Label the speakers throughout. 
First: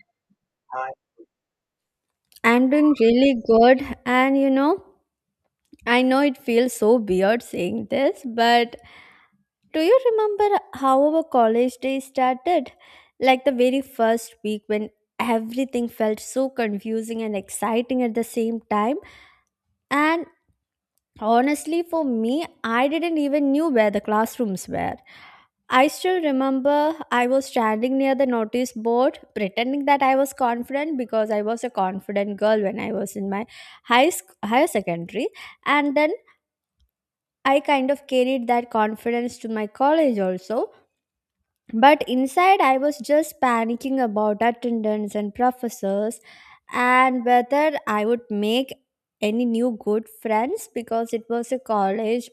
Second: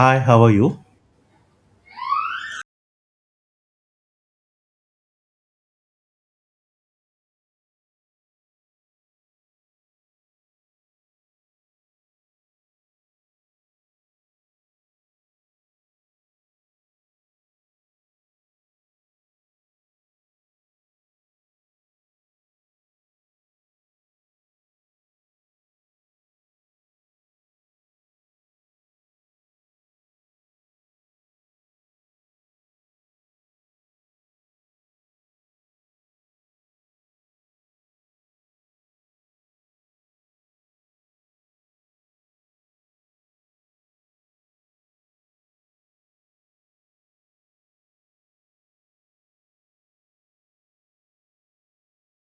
Speaker 1: Hi, how are you?
Speaker 2: I'm doing really good, and you know, I know it feels so weird saying this, but do you remember how our college day started? Like the very first week when everything felt so confusing and exciting at the same time, and honestly, for me, I didn't even knew where the classrooms were. I still remember I was standing near the notice board pretending that I was confident because I was a confident girl when I was in my higher secondary, and then I kind of carried that confidence to my college also, but inside I was just panicking about attendance and professors and whether I would make any new good friends because it was a college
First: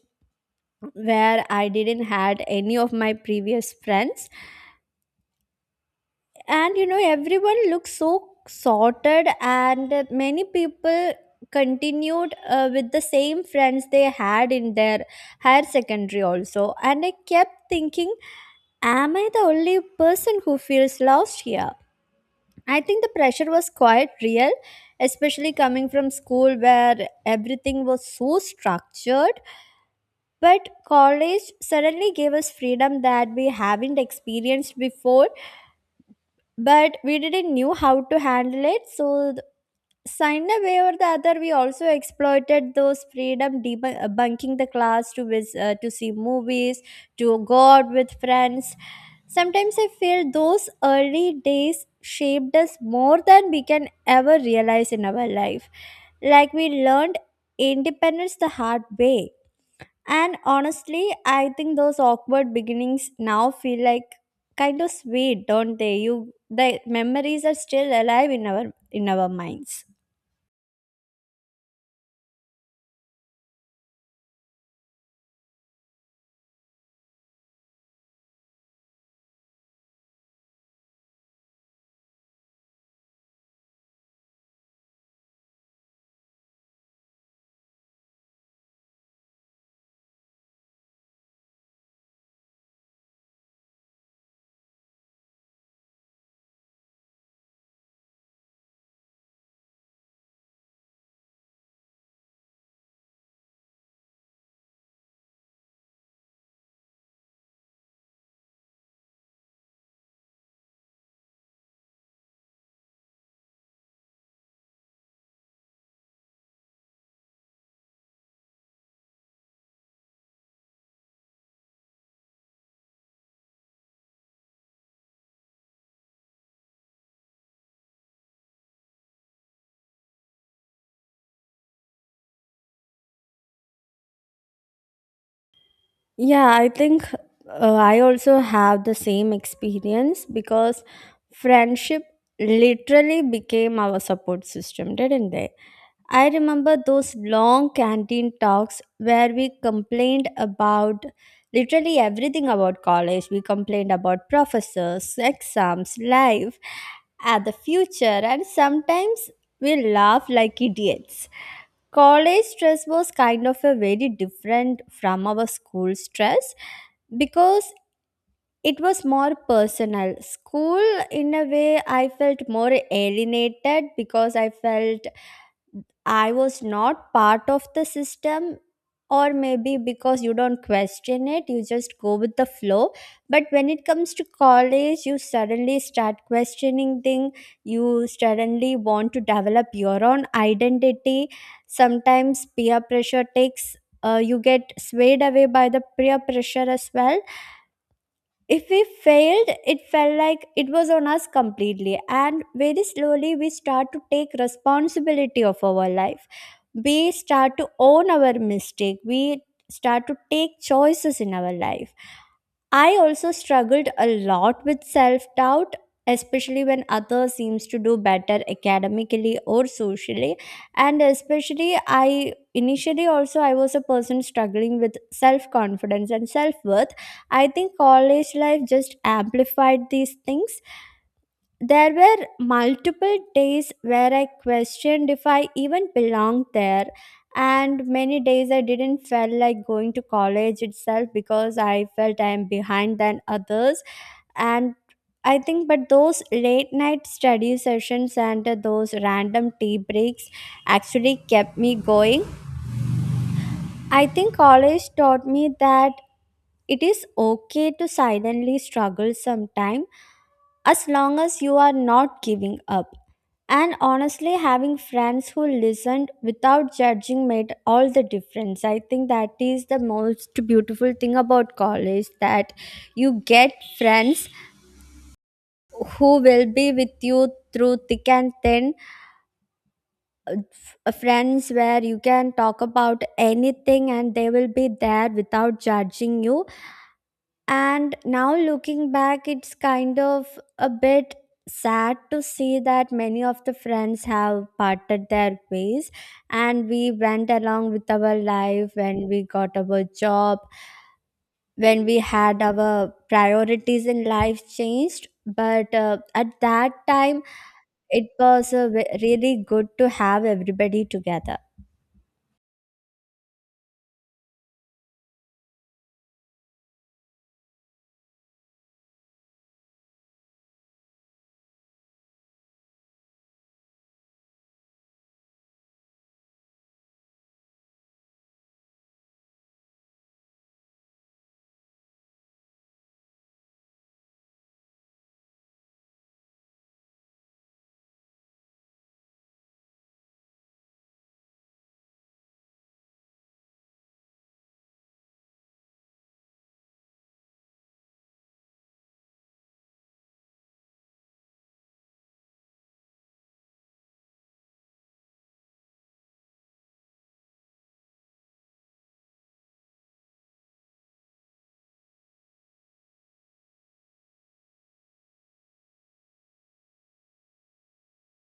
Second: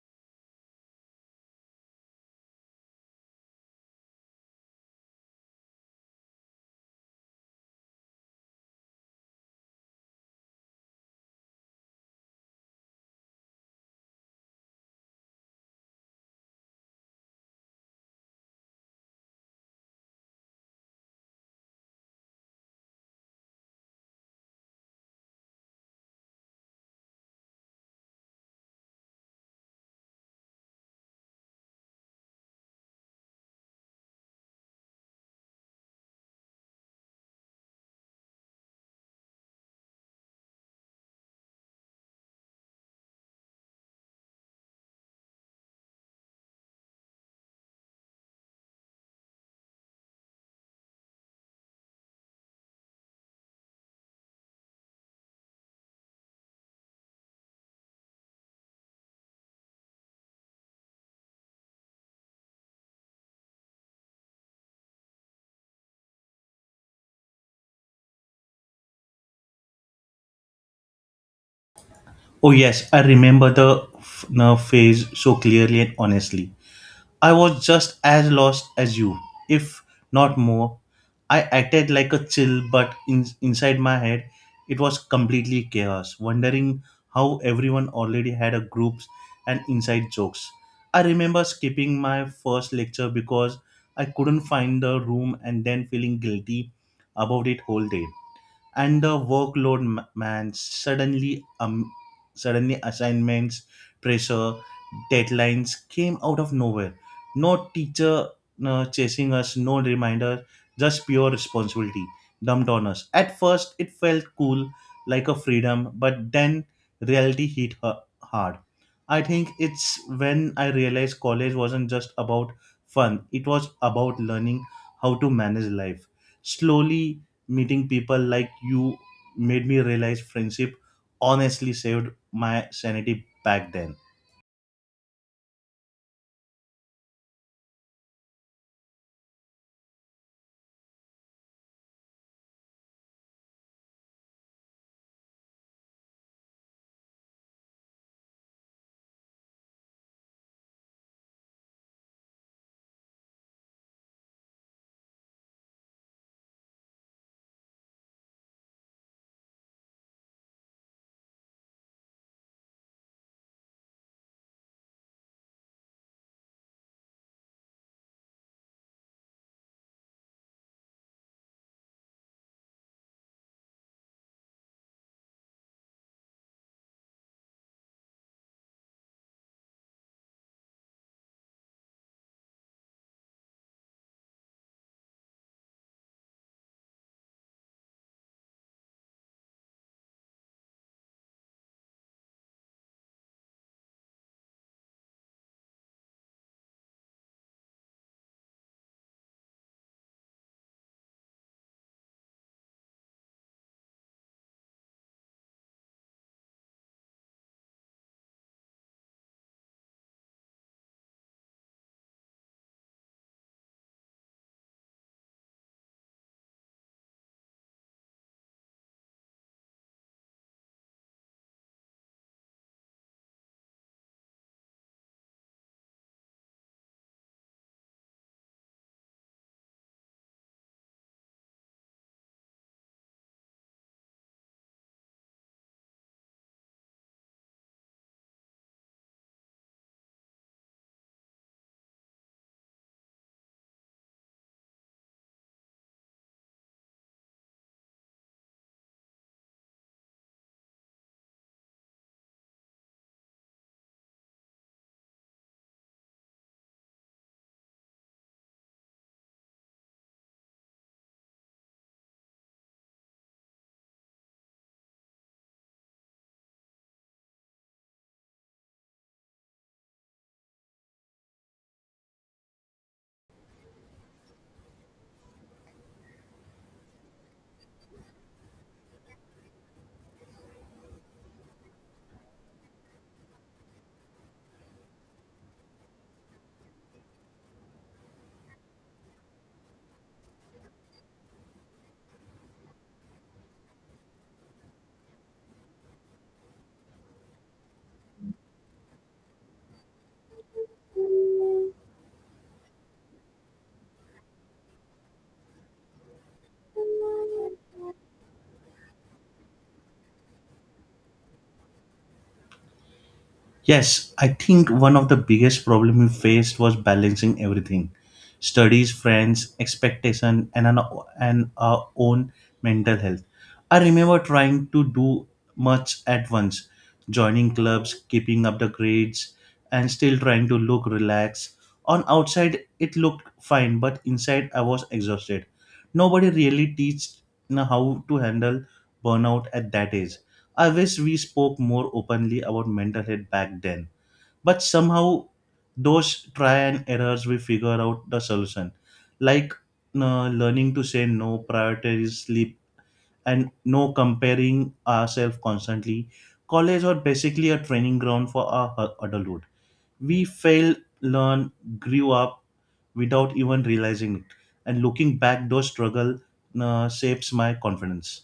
Speaker 2: where I didn't had any of my previous friends. And you know, everyone looked so sorted, and many people continued with the same friends they had in their higher secondary also. And I kept thinking, am I the only person who feels lost here? I think the pressure was quite real, especially coming from school where everything was so structured. But college suddenly gave us freedom that we haven't experienced before, but we didn't knew how to handle it. So some way or the other, we also exploited those freedom, debunking the class to to see movies, to go out with friends. Sometimes I feel those early days shaped us more than we can ever realize in our life. Like we learned independence the hard way. And honestly, I think those awkward beginnings now feel like kind of sweet, don't they? You the memories are still alive in our minds.
Speaker 1: Oh, yes, I remember the nerve phase so clearly and honestly. I was just as lost as you, if not more. I acted like a chill, but inside my head, it was completely chaos, wondering how everyone already had a groups and inside jokes. I remember skipping my first lecture because I couldn't find the room and then feeling guilty about it whole day. And the workload man suddenly suddenly assignments, pressure, deadlines came out of nowhere. No teacher chasing us, no reminder, just pure responsibility dumped on us. At first it felt cool, like a freedom, but then reality hit her hard. I think it's when I realized college wasn't just about fun, it was about learning how to manage life. Slowly meeting people like you made me realize friendship honestly saved my sanity back then.
Speaker 2: Yeah, I think I also have the same experience because friendship literally became our support system, didn't they? I remember those long canteen talks where we complained about literally everything about college. We complained about professors, exams, life, and the future, and sometimes we laughed like idiots. College stress was kind of a very different from our school stress because it was more personal. School, in a way, I felt more alienated because I felt I was not part of the system, or maybe because you don't question it, you just go with the flow. But when it comes to college, you suddenly start questioning things, you suddenly want to develop your own identity. Sometimes peer pressure takes you get swayed away by the peer pressure as well. If we failed, it felt like it was on us completely, and very slowly we start to take responsibility of our life, we start to own our mistake, we start to take choices in our life. I also struggled a lot with self doubt, especially when others seems to do better academically or socially. And especially I initially also I was a person struggling with self confidence and self worth. I think college life just amplified these things. There were multiple days where I questioned if I even belonged there, and many days I didn't feel like going to college itself because I felt I am behind than others. And I think, but those late night study sessions and those random tea breaks actually kept me going. I think college taught me that it is okay to silently struggle sometime, as long as you are not giving up. And honestly, having friends who listened without judging made all the difference. I think that is the most beautiful thing about college, that you get friends who will be with you through thick and thin, friends where you can talk about anything and they will be there without judging you. And now looking back, it's kind of a bit sad to see that many of the friends have parted their ways, and we went along with our life when we got our job, when we had our priorities in life changed. But at that time it was a really good to have everybody together.
Speaker 1: Yes, I think one of the biggest problem we faced was balancing everything. Studies, friends, expectation and our own mental health. I remember trying to do much at once, joining clubs, keeping up the grades and still trying to look relaxed. On outside it looked fine, but inside I was exhausted. Nobody really teaches how to handle burnout at that age. I wish we spoke more openly about mental health back then. But somehow, those try and errors, we figure out the solution. Like learning to say no, prioritize sleep, and no comparing ourselves constantly. College was basically a training ground for our adulthood. We failed, learned, grew up without even realizing it. And looking back, those struggle shapes my confidence.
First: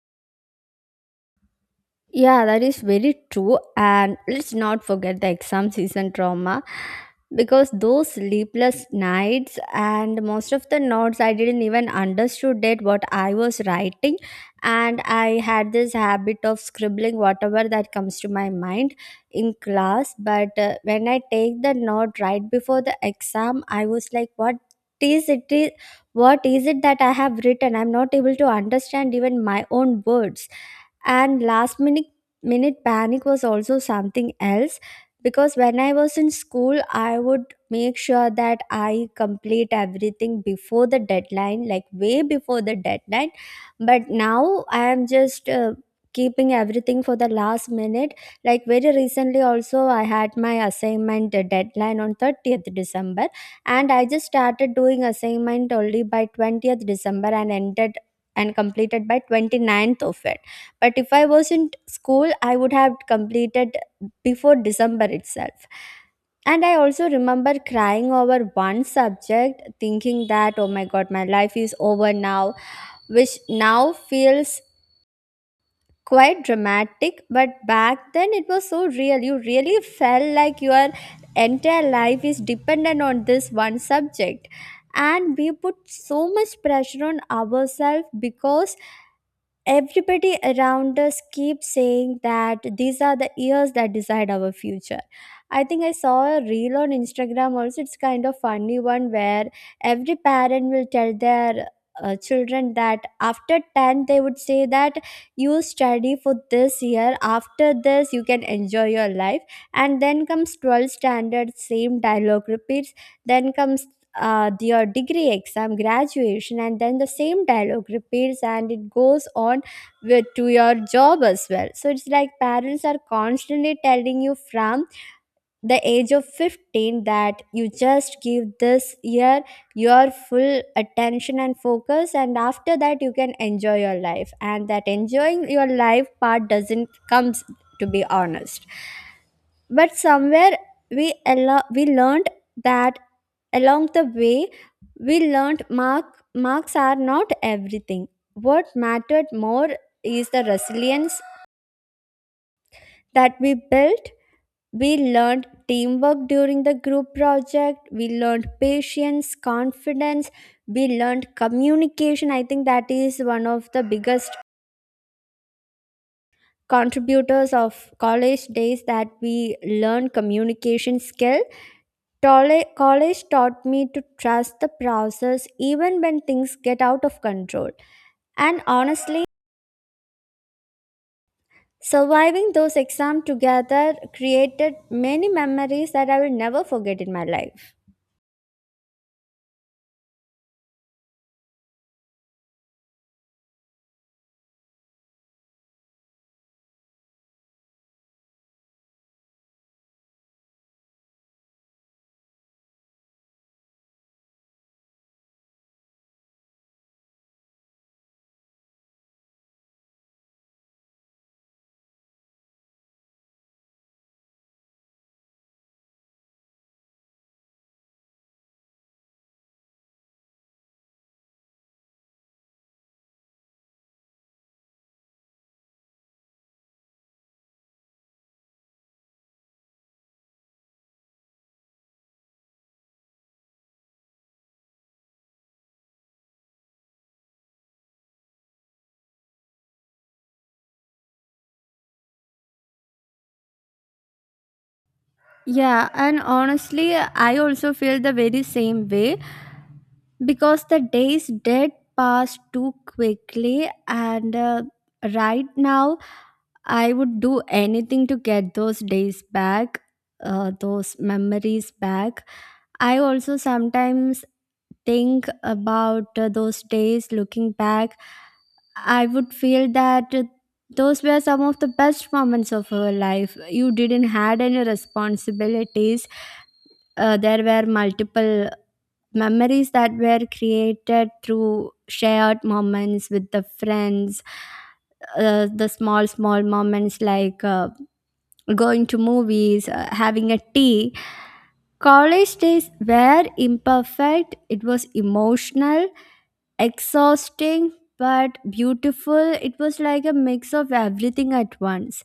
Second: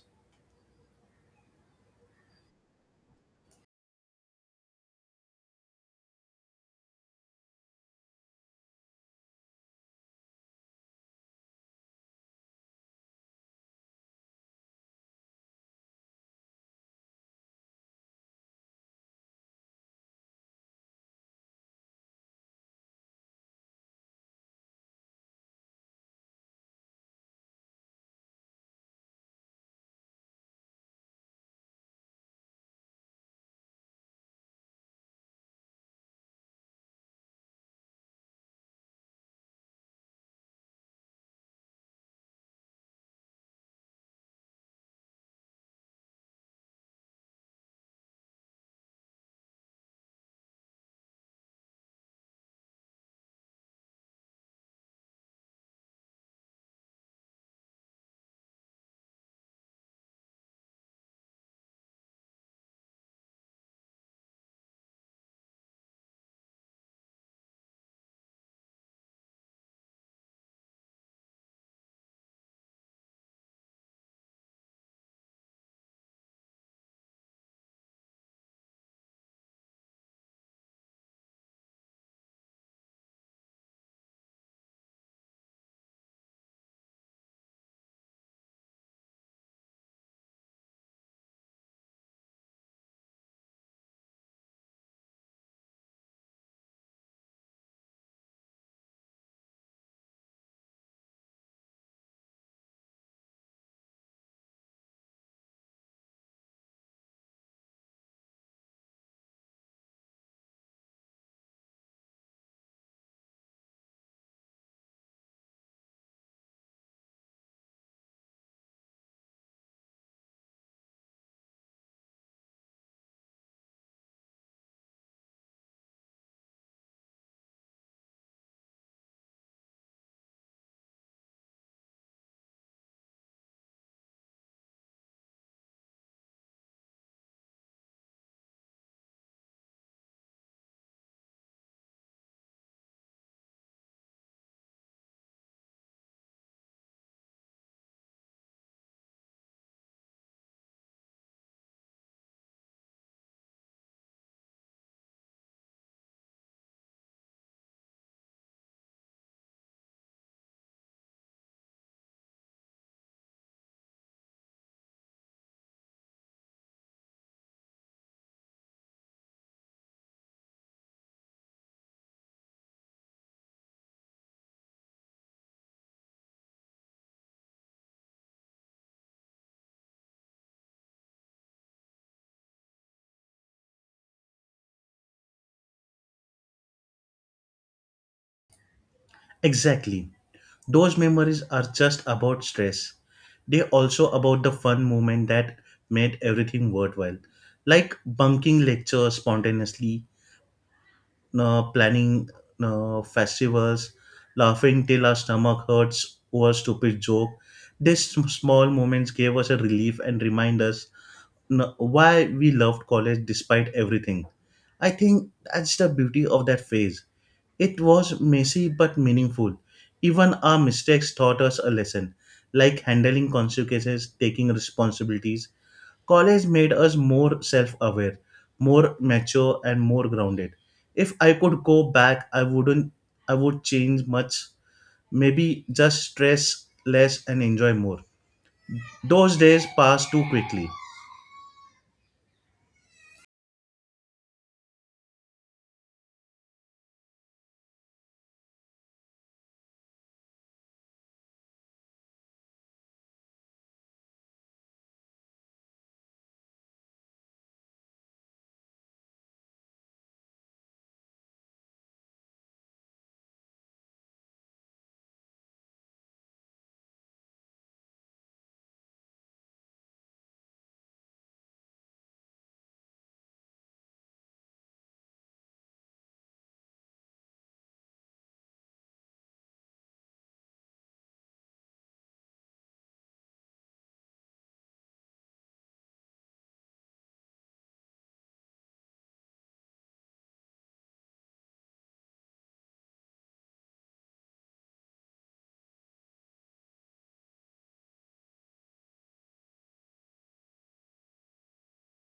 Speaker 2: Yeah, that is very true. And let's not forget the exam season trauma, because those sleepless nights and most of the notes I didn't even understood it what I was writing, and I had this habit of scribbling whatever that comes to my mind in class. But when I take the note right before the exam, I was like, what is it is, what is it that I have written? I'm not able to understand even my own words. And last minute panic was also something else, because when I was in school I would make sure that I complete everything before the deadline, like way before the deadline. But now I am just keeping everything for the last minute. Like very recently also I had my assignment deadline on 30th December, and I just started doing assignment only by 20th December and ended and completed by 29th of it. But if I was in school I would have completed before December itself. And I also remember crying over one subject thinking that, oh my god, my life is over now, which now feels quite dramatic, but back then it was so real. You really felt like your entire life is dependent on this one subject, and we put so much pressure on ourselves because everybody around us keeps saying that these are the years that decide our future. I think I saw a reel on Instagram also, it's kind of funny one, where every parent will tell their children that after 10 they would say that you study for this year, after this you can enjoy your life. And then comes 12 standard, same dialogue repeats. Then comes your degree exam, graduation, and then the same dialogue repeats, and it goes on with, to your job as well. So it's like parents are constantly telling you from the age of 15 that you just give this year your full attention and focus, and after that you can enjoy your life, and that enjoying your life part doesn't comes, to be honest. But somewhere we we learned that along the way. We learned marks are not everything. What mattered more is the resilience that we built. We learned teamwork during the group project, we learned patience, confidence, we learned communication. I think that is one of the biggest contributors of college days, that we learn communication skill. College taught me to trust the process even when things get out of control. And honestly, surviving those exams together created many memories that I will never forget in my life.
Speaker 1: Exactly. Those memories are just about stress. They also about the fun moment that made everything worthwhile. Like bunking lectures spontaneously, planning festivals, laughing till our stomach hurts over stupid joke. These small moments gave us a relief and remind us why we loved college despite everything. I think that's the beauty of that phase. It was messy but meaningful. Even our mistakes taught us a lesson, like handling consequences, taking responsibilities. College made us more self aware, more mature, and more grounded. If I could go back, I wouldn't, I would change much. Maybe just stress less and enjoy more. Those days pass too quickly.
Speaker 2: Yeah, and honestly, I also feel the very same way because the days did pass too quickly, and right now, I would do anything to get those days back, those memories back. I also sometimes think about those days looking back. I would feel that those were some of the best moments of our life. You didn't had any responsibilities. There were multiple memories that were created through shared moments with the friends. The small small moments like going to movies, having a tea. College days were imperfect, it was emotional, exhausting, but beautiful. It was like a mix of everything at once.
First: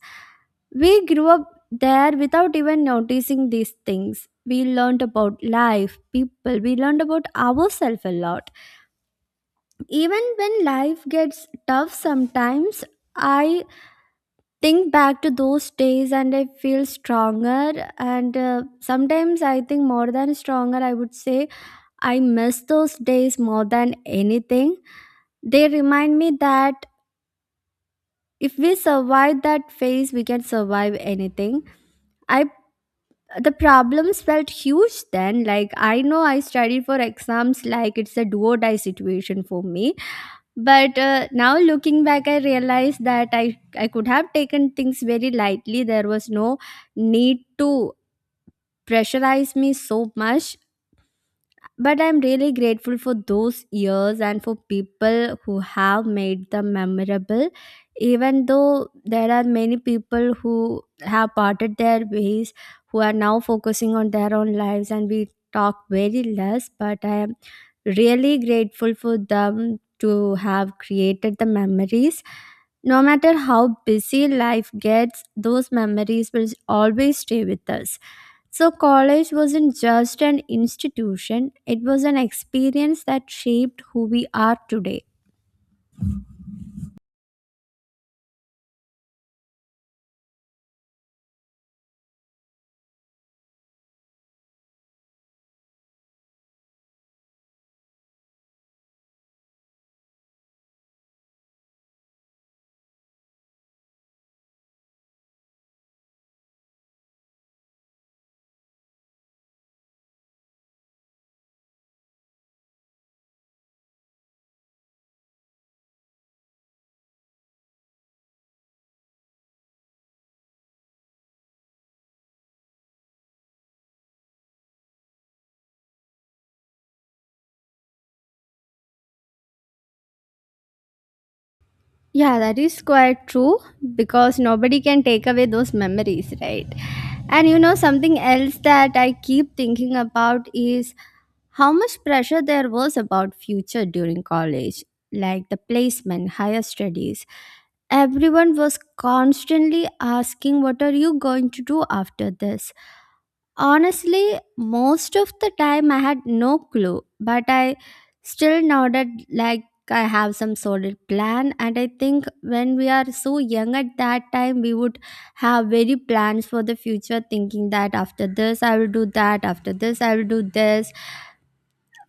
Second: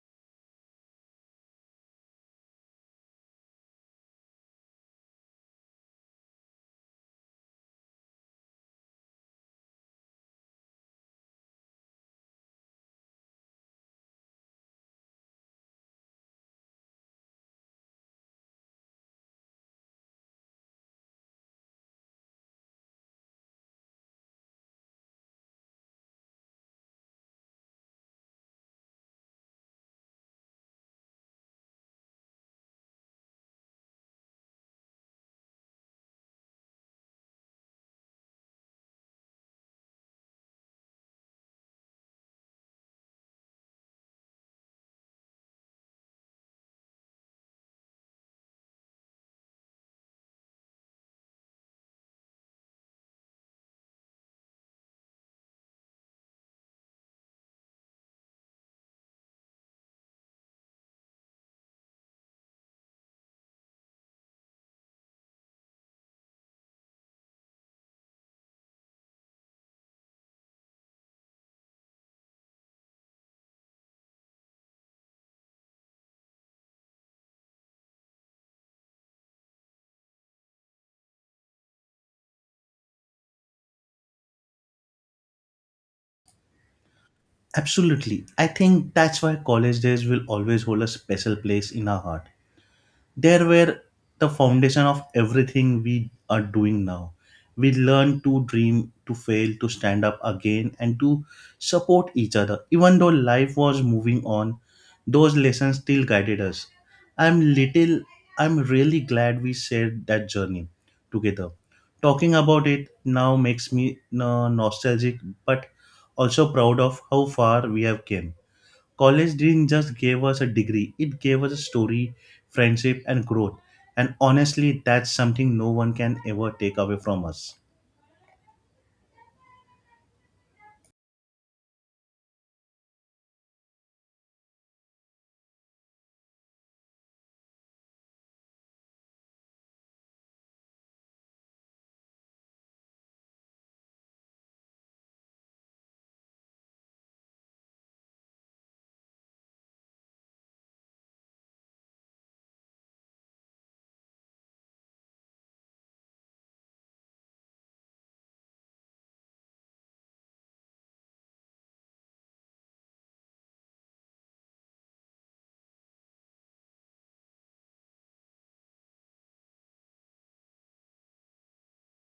Speaker 2: We grew up there without even noticing these things. We learned about life, people, we learned about ourselves a lot. Even when life gets tough sometimes, I think back to those days and I feel stronger. And sometimes I think more than stronger, I would say I miss those days more than anything. They remind me that if we survive that phase, we can survive anything. I the problems felt huge then. Like I know I studied for exams like it's a do or die situation for me. But now looking back, I realized that I could have taken things very lightly. There was no need to pressurize me so much. But I'm really grateful for those years and for people who have made them memorable. Even though there are many people who have parted their ways, who are now focusing on their own lives, and we talk very less, but I am really grateful for them to have created the memories. No matter how busy life gets, those memories will always stay with us. So, college wasn't just an institution, it was an experience that shaped who we are today.
Speaker 1: Absolutely. I think that's why college days will always hold a special place in our heart. There were the foundation of everything we are doing now. We learn to dream, to fail, to stand up again, and to support each other. Even though life was moving on, those lessons still guided us. I'm little, I'm really glad we shared that journey together. Talking about it now makes me nostalgic, but also proud of how far we have came. College didn't just give us a degree, it gave us a story, friendship, and growth. And honestly, that's something no one can ever take away from us.
Speaker 2: Yeah, that is quite true, because nobody can take away those memories, right? And you know, something else that I keep thinking about is how much pressure there was about future during college, like the placement, higher studies. Everyone was constantly asking, what are you going to do after this? Honestly, most of the time I had no clue, but I still nodded like I have some solid plan. And I think when we are so young at that time, we would have very plans for the future, thinking that after this, I will do that, after this, I will do this.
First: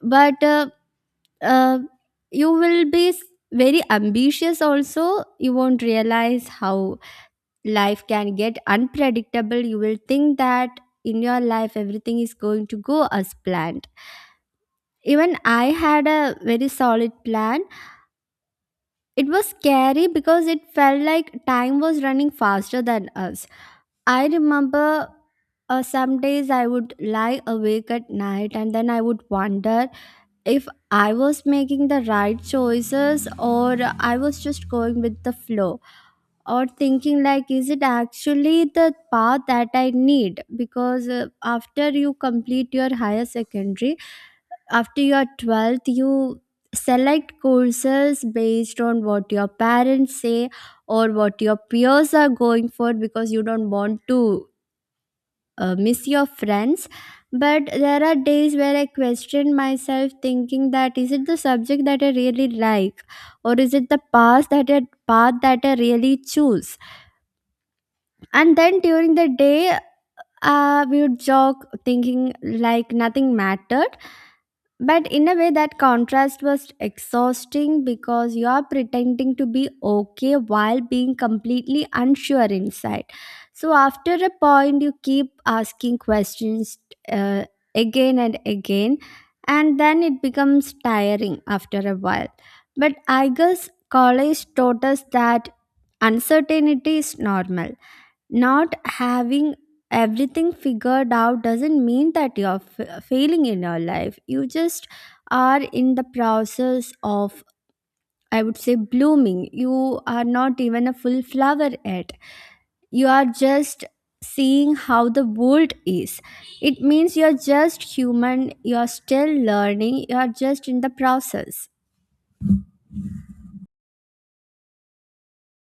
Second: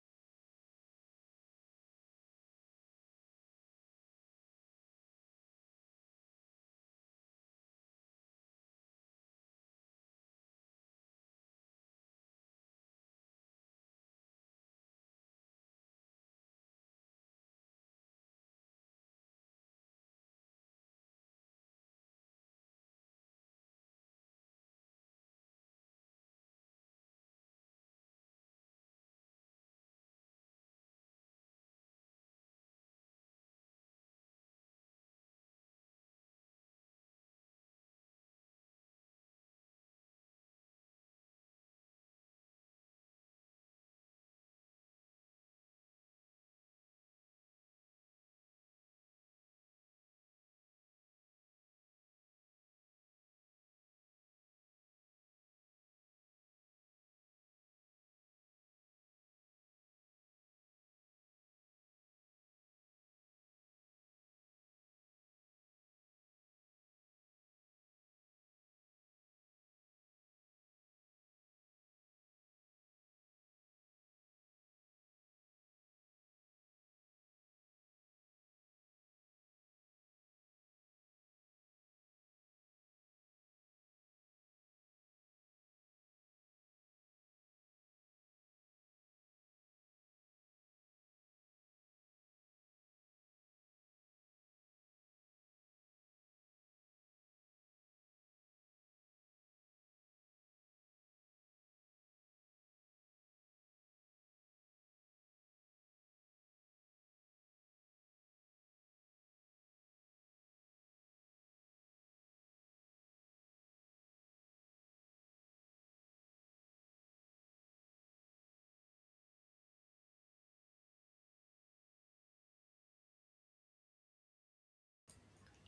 Speaker 2: But uh, you will be s- Very ambitious also. You won't realize how life can get unpredictable. You will think that in your life everything is going to go as planned. Even I had a very solid plan. It was scary because it felt like time was running faster than us. I remember some days I would lie awake at night, and then I would wonder if I was making the right choices, or I was just going with the flow, or thinking like is it actually the path that I need. Because after you complete your higher secondary, after your 12th, you select courses based on what your parents say or what your peers are going for, because you don't want to miss your friends. But there are days where I question myself, thinking that is it the subject that I really like, or is it the path that I path that I really choose. And then during the day, we would jog, thinking like nothing mattered. But in a way, that contrast was exhausting because you are pretending to be okay while being completely unsure inside. So after a point, you keep asking questions uh, again and again, and then it becomes tiring after a while. But I guess college taught us that uncertainty is normal. Not having everything figured out doesn't mean that failing in your life. You just are in the process of, I would say, blooming. You are not even a full flower yet. You are just seeing how the world is. It means you're just human, you're still learning, you're just in the process.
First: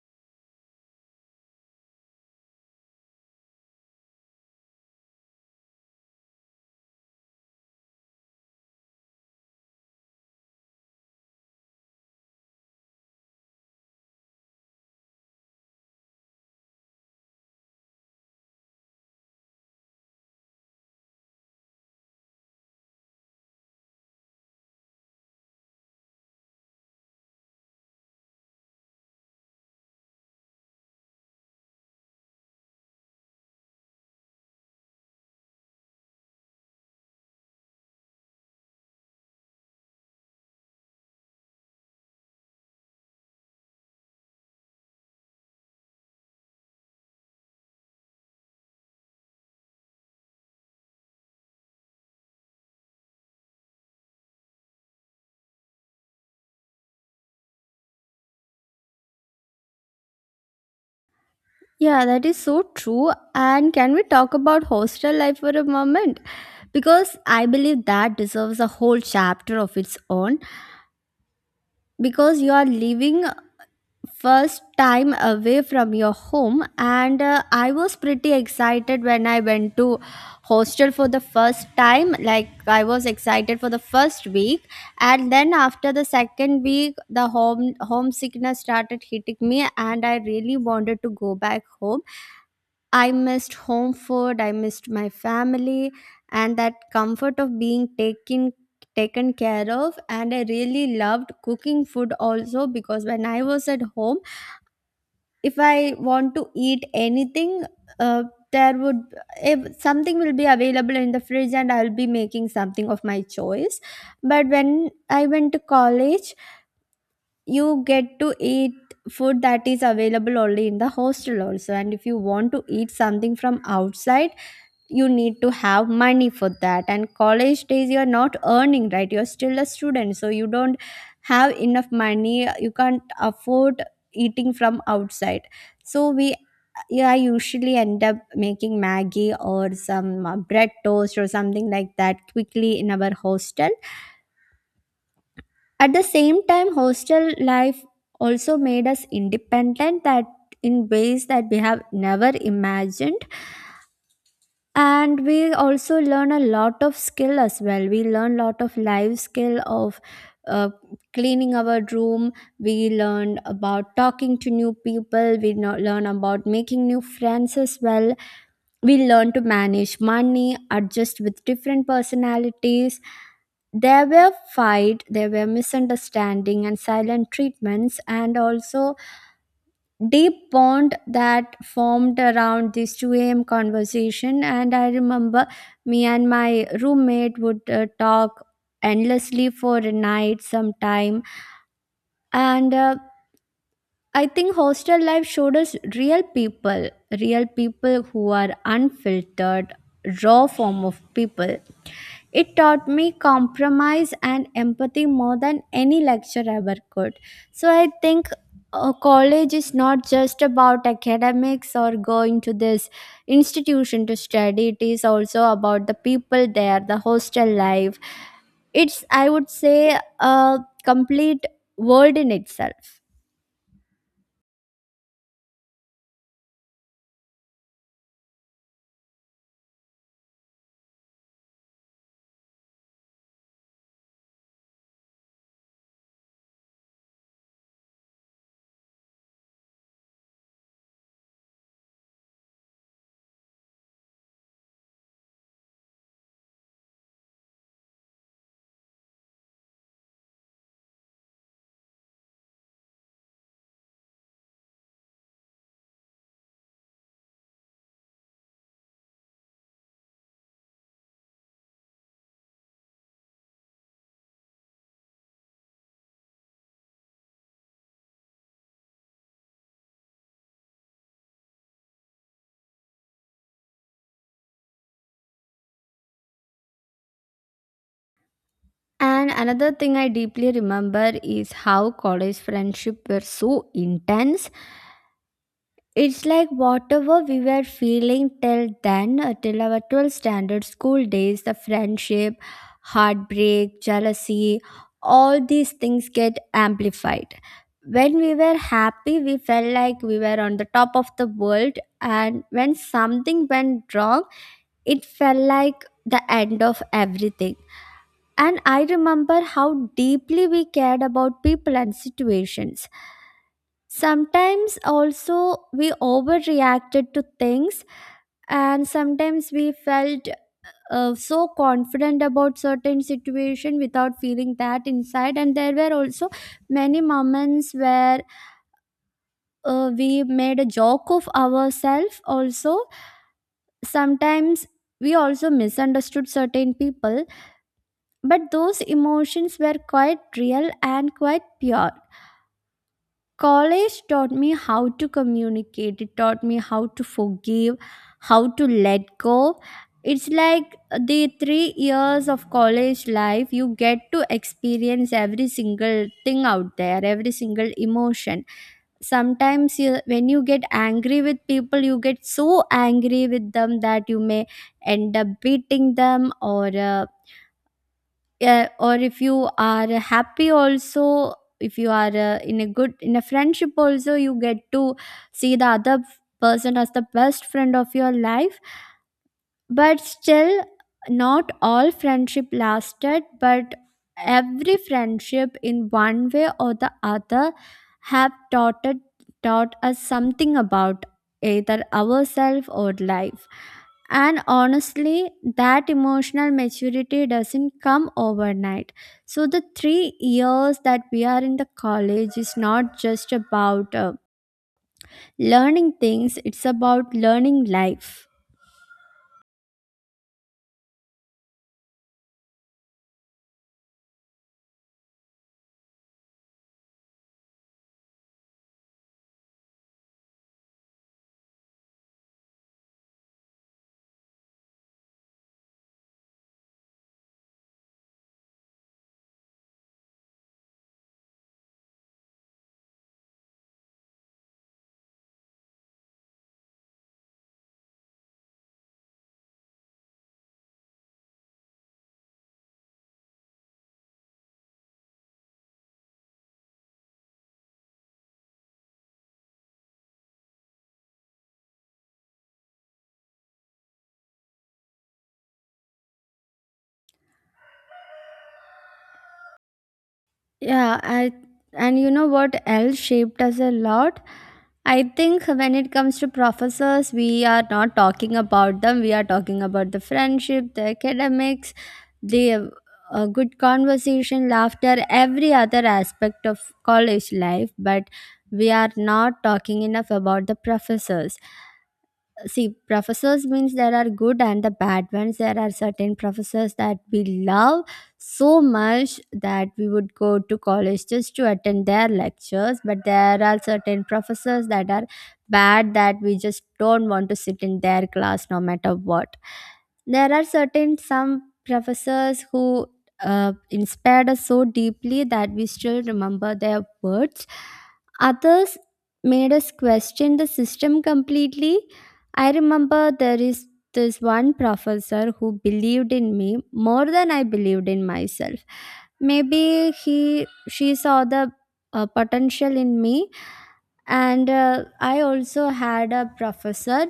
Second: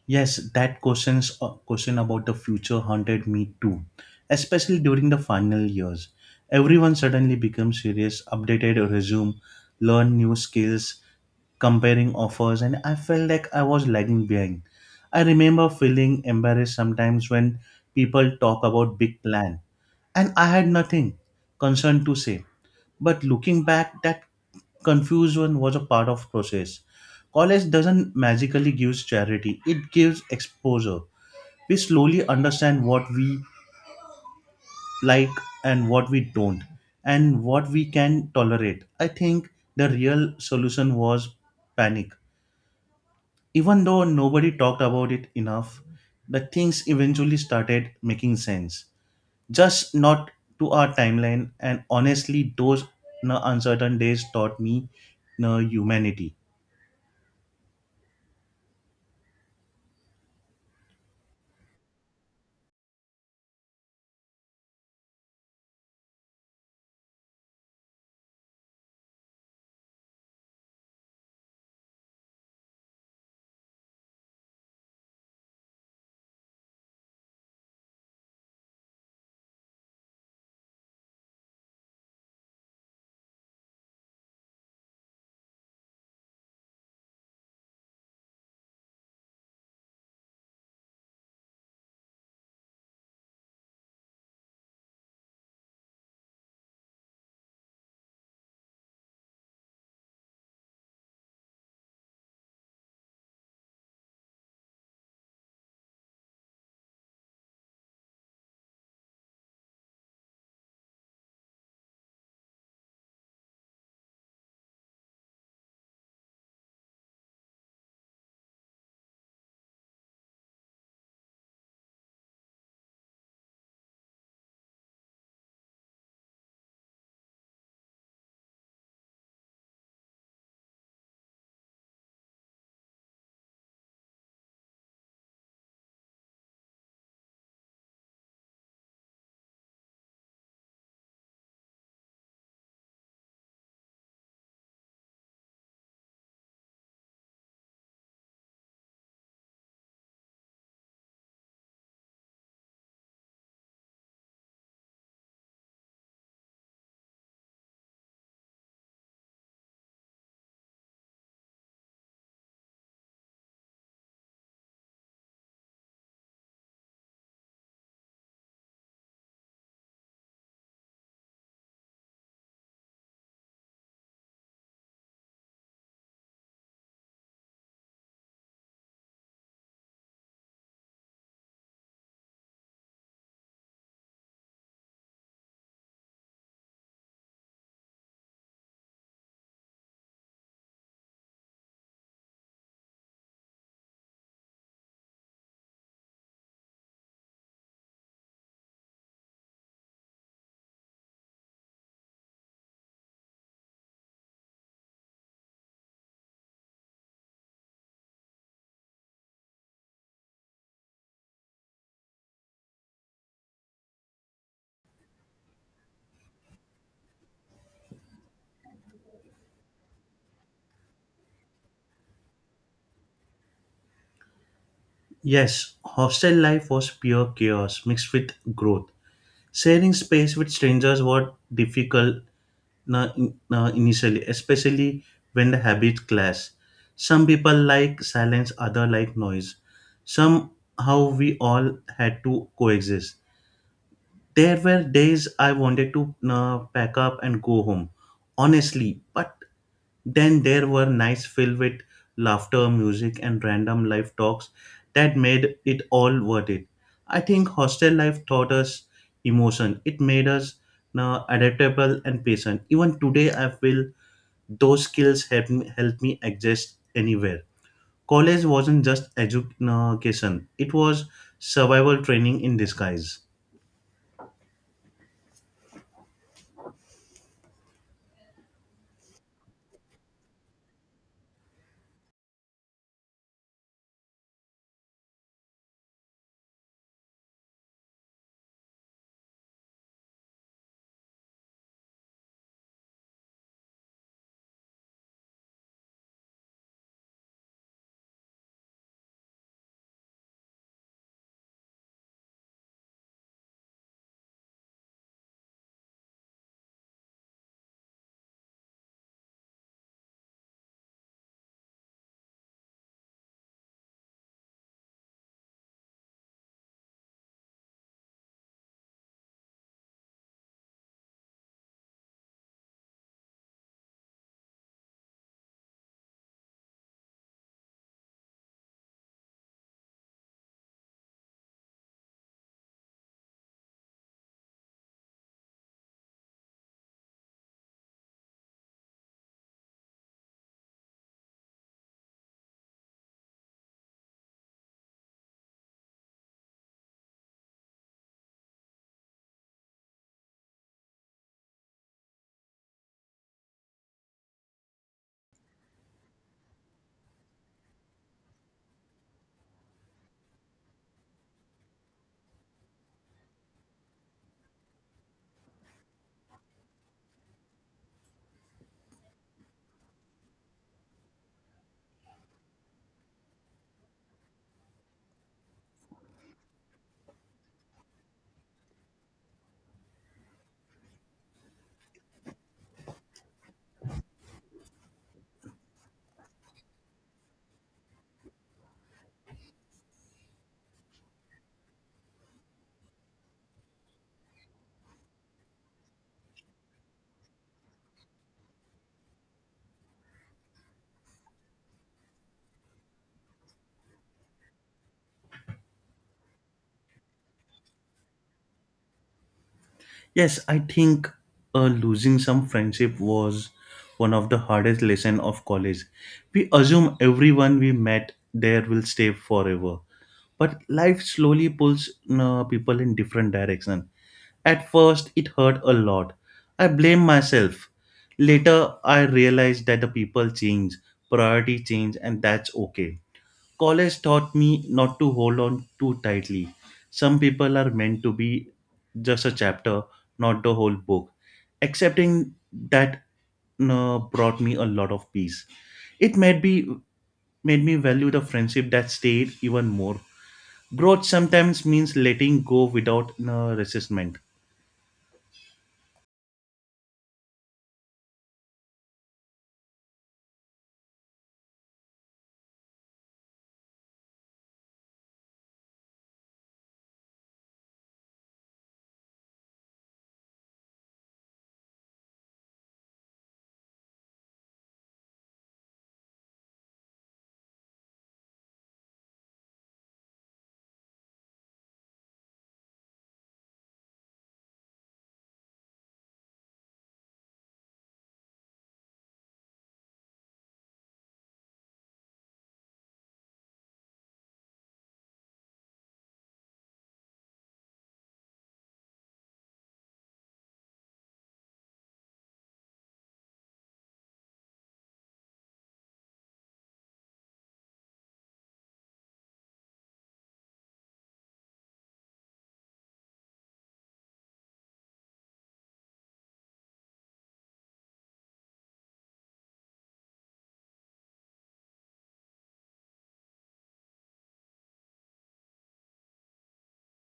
Speaker 1: Yes, that question about the future haunted me too, especially during the final years. Everyone suddenly becomes serious, updated a resume, learn new skills, comparing offers, and I felt like I was lagging behind. I remember feeling embarrassed sometimes when people talk about big plan and I had nothing concerned to say. But looking back, that confusion was a part of process. College doesn't magically give charity; it gives exposure. We slowly understand what we like and what we don't, and what we can tolerate. I think the real solution was panic. Even though nobody talked about it enough, the things eventually started making sense. Just not to our timeline. And honestly, those no, uncertain days taught me no, humanity.
Speaker 2: Yeah, that is so true. And can we talk about hostel life for a moment? Because I believe that deserves a whole chapter of its own. Because you are living first time away from your home, and I was pretty excited when I went to hostel for the first time. Like I was excited for the first week, and then after the second week, the homesickness started hitting me, and I really wanted to go back home. I missed home food, I missed my family, and that comfort of being taken care of. And I really loved cooking food also, because when I was at home, if I want to eat anything, uh, there would if something will be available in the fridge, and I'll be making something of my choice. But when I went to college, you get to eat food that is available only in the hostel also. And if you want to eat something from outside, you need to have money for that. And college days, you are not earning, right? You're still a student, so you don't have enough money, you can't afford eating from outside. So we Yeah, I usually end up making Maggie or some bread toast or something like that quickly in our hostel. At the same time, hostel life also made us independent, that in ways that we have never imagined. And we also learn a lot of skill as well. We learn lot of life skill of uh, cleaning our room. We learn about talking to new people, we learn about making new friends as well. We learn to manage money, adjust with different personalities. There were fight, there were misunderstanding and silent treatments, and also deep bond that formed around this 2 a.m. conversation. And I remember me and my roommate would talk endlessly for a night sometime. And I think hostel life showed us real people who are unfiltered, raw form of people. It taught me compromise and empathy more than any lecture ever could. So I think college is not just about academics or going to this institution to study, it is also about the people there, the hostel life. It's, I would say, a complete world in itself.
Speaker 1: Yes, hostel life was pure chaos mixed with growth. Sharing space with strangers was difficult no, initially, especially when the habits clash. Some people like silence, other like noise. Somehow we all had to coexist. There were days I wanted to no, pack up and go home honestly. But then there were nights filled with laughter, music, and random life talks that made it all worth it. I think hostel life taught us emotion. It made us adaptable and patient. Even today, I feel those skills help me adjust anywhere. College wasn't just education; it was survival training in disguise.
Speaker 2: And another thing I deeply remember is how college friendship were so intense. It's like whatever we were feeling till then, till our 12th standard school days, the friendship, heartbreak, jealousy, all these things get amplified. When we were happy, we felt like we were on the top of the world. And when something went wrong, it felt like the end of everything. And I remember how deeply we cared about people and situations. Sometimes also we overreacted to things, and sometimes we felt so confident about certain situation without feeling that inside. And there were also many moments where we made a joke of ourselves. Also, sometimes we also misunderstood certain people. But those emotions were quite real and quite pure. College taught me how to communicate, it taught me how to forgive, how to let go. It's like the 3 years of college life, you get to experience every single thing out there, every single emotion. Sometimes, you, when you get angry with people, you get so angry with them that you may end up beating them, or yeah, or if you are happy also, if you are in a good in a friendship also, you get to see the other person as the best friend of your life. But still, not all friendship lasted, but every friendship in one way or the other have taught us something about either ourselves or life. And honestly, that emotional maturity doesn't come overnight. So the 3 years that we are in the college is not just about learning things, it's about learning life.
Speaker 1: Yes, I think losing some friendship was one of the hardest lesson of college. We assume everyone we met there will stay forever, but life slowly pulls people in different direction. At first, it hurt a lot. I blame myself. Later, I realized that the people change, priority change, and that's okay. College taught me not to hold on too tightly. Some people are meant to be just a chapter, not the whole book. Accepting that brought me a lot of peace. It made me value the friendship that stayed even more. Growth sometimes means letting go without resistment.
Speaker 2: Yeah, and you know what else shaped us a lot? I think when it comes to professors, we are not talking about them. We are talking about the friendship, the academics, the good conversation, laughter, every other aspect of college life. But we are not talking enough about the professors. See, professors means there are good and the bad ones. There are certain professors that we love so much that we would go to college just to attend their lectures. But there are certain professors that are bad, that we just don't want to sit in their class no matter what. There are certain some professors who inspired us so deeply that we still remember their words. Others made us question the system completely. I remember there is this one professor who believed in me more than I believed in myself. Maybe he she saw the potential in me. And I also had a professor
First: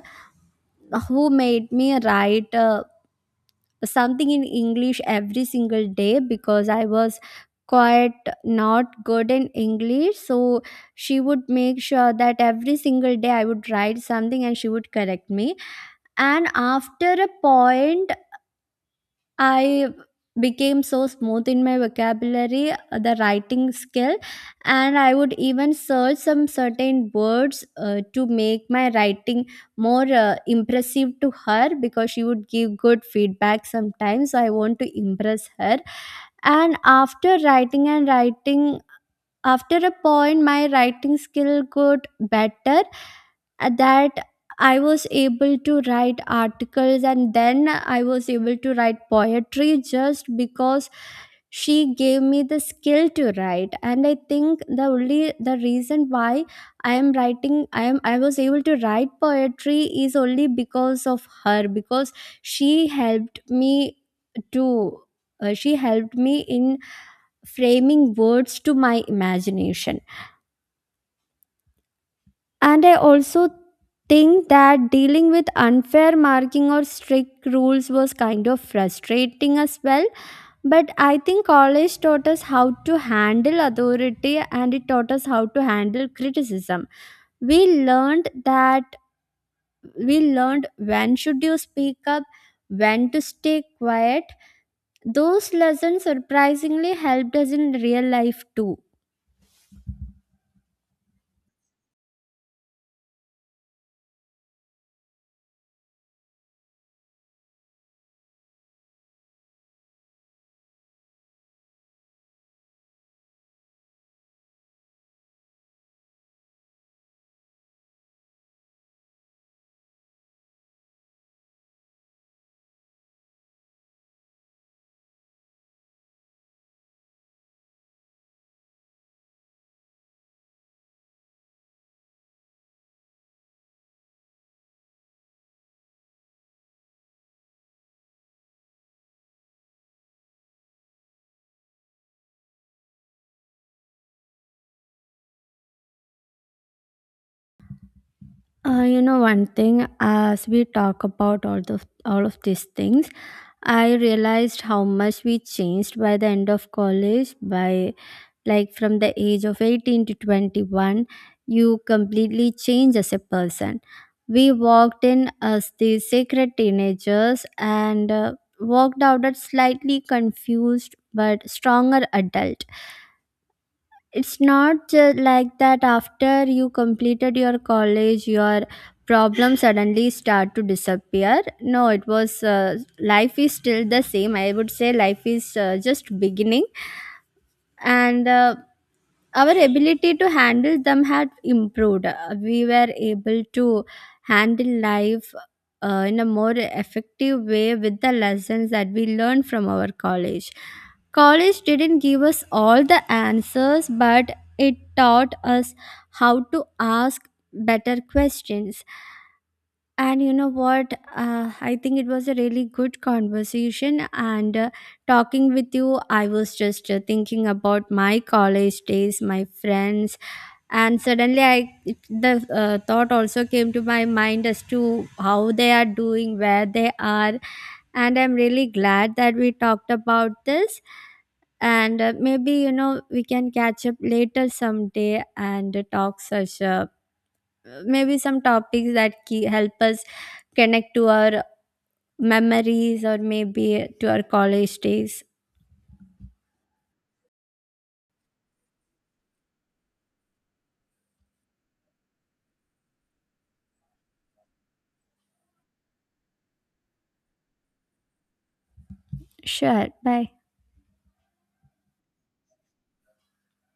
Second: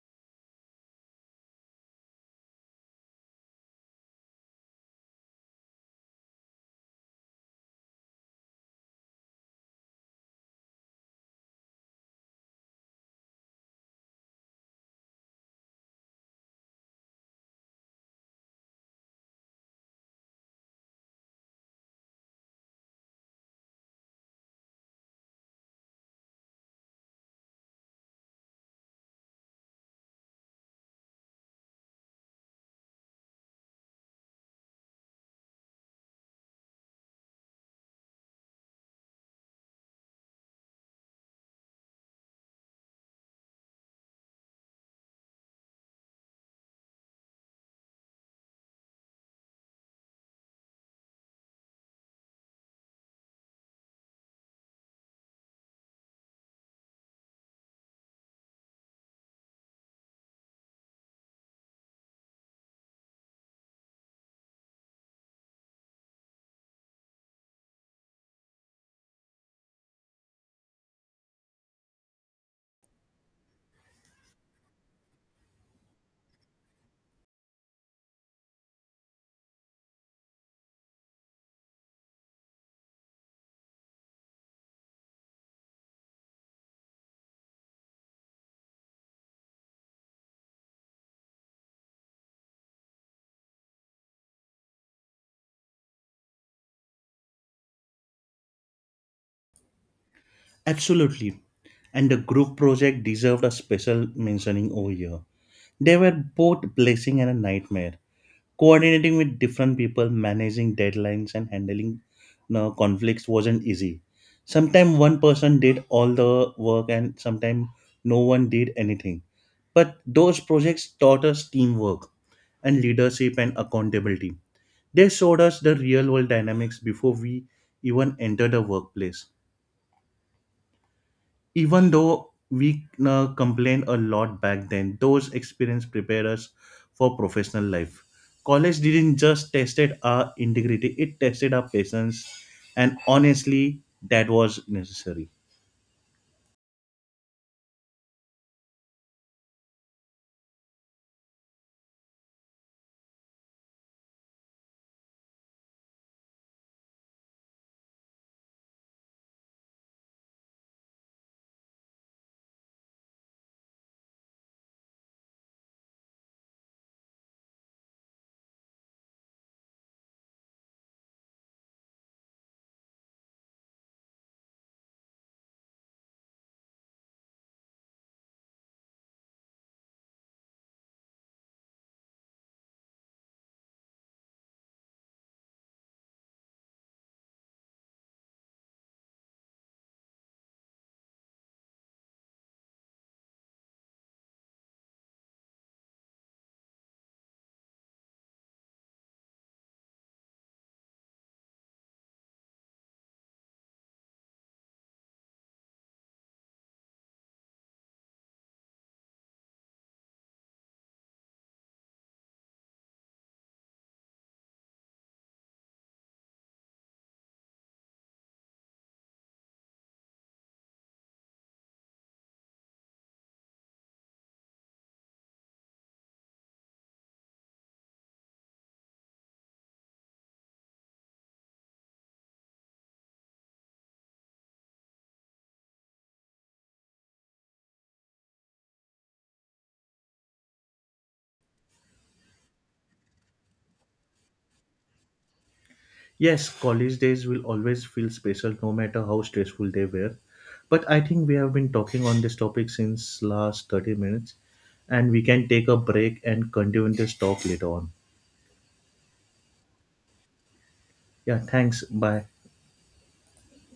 Speaker 2: who made me write something in English every single day, because I was quite not good in English. So she would make sure that every single day I would write something and she would correct me. And after a point, I became so smooth in my vocabulary, the writing skill. And I would even search some certain words to make my writing more impressive to her, because she would give good feedback sometimes, so I want to impress her. And after writing and writing, after a point my writing skill got better, that I was able to write articles, and then I was able to write poetry just because she gave me the skill to write. And I think the reason why I am writing I am I was able to write poetry is only because of her. Because she helped me to she helped me in framing words to my imagination. And I also think that dealing with unfair marking or strict rules was kind of frustrating as well. But I think college taught us how to handle authority, and it taught us how to handle criticism. We learned that we learned when should you speak up, when to stay quiet. Those lessons surprisingly helped us in real life too.
Speaker 1: Absolutely. And the group project deserved a special mentioning over here. They were both blessing and a nightmare, coordinating with different people, managing deadlines, and handling, you know, conflicts wasn't easy. Sometimes one person did all the work, and sometimes no one did anything. But those projects taught us teamwork and leadership and accountability. They showed us the real world dynamics before we even enter the workplace. Even though we complained a lot back then, those experience prepare us for professional life. College didn't just tested our integrity, it tested our patience, and honestly, that was necessary.
Speaker 2: You know, one thing, as we talk about all of these things, I realized how much we changed by the end of college. By Like from the age of 18 to 21, you completely change as a person. We walked in as the sacred teenagers, and walked out as slightly confused but stronger adult. It's not ju- Like that after you completed your college, your problems suddenly start to disappear? No, it was life is still the same. I would say life is just beginning. And our ability to handle them had improved. We were able to handle life in a more effective way with the lessons that we learned from our college. College didn't give us all the answers, but it taught us how to ask better questions. And you know what? I think it was a really good conversation. And talking with you, I was just thinking about my college days, my friends, and suddenly I it- the thought also came to my mind as to how they are doing, where they are, and I'm really glad that we talked about this. And maybe, you know, we can catch up later someday and talk such maybe some topics that key help us connect to our memories, or maybe to our college days.
Speaker 1: Yes, college days will always feel special no matter how stressful they were, but I think we have been talking on this topic since last 30 minutes, and we can take a break and continue this talk later on.
Speaker 2: Sure. Bye.
Speaker 1: Yeah, thanks. Bye.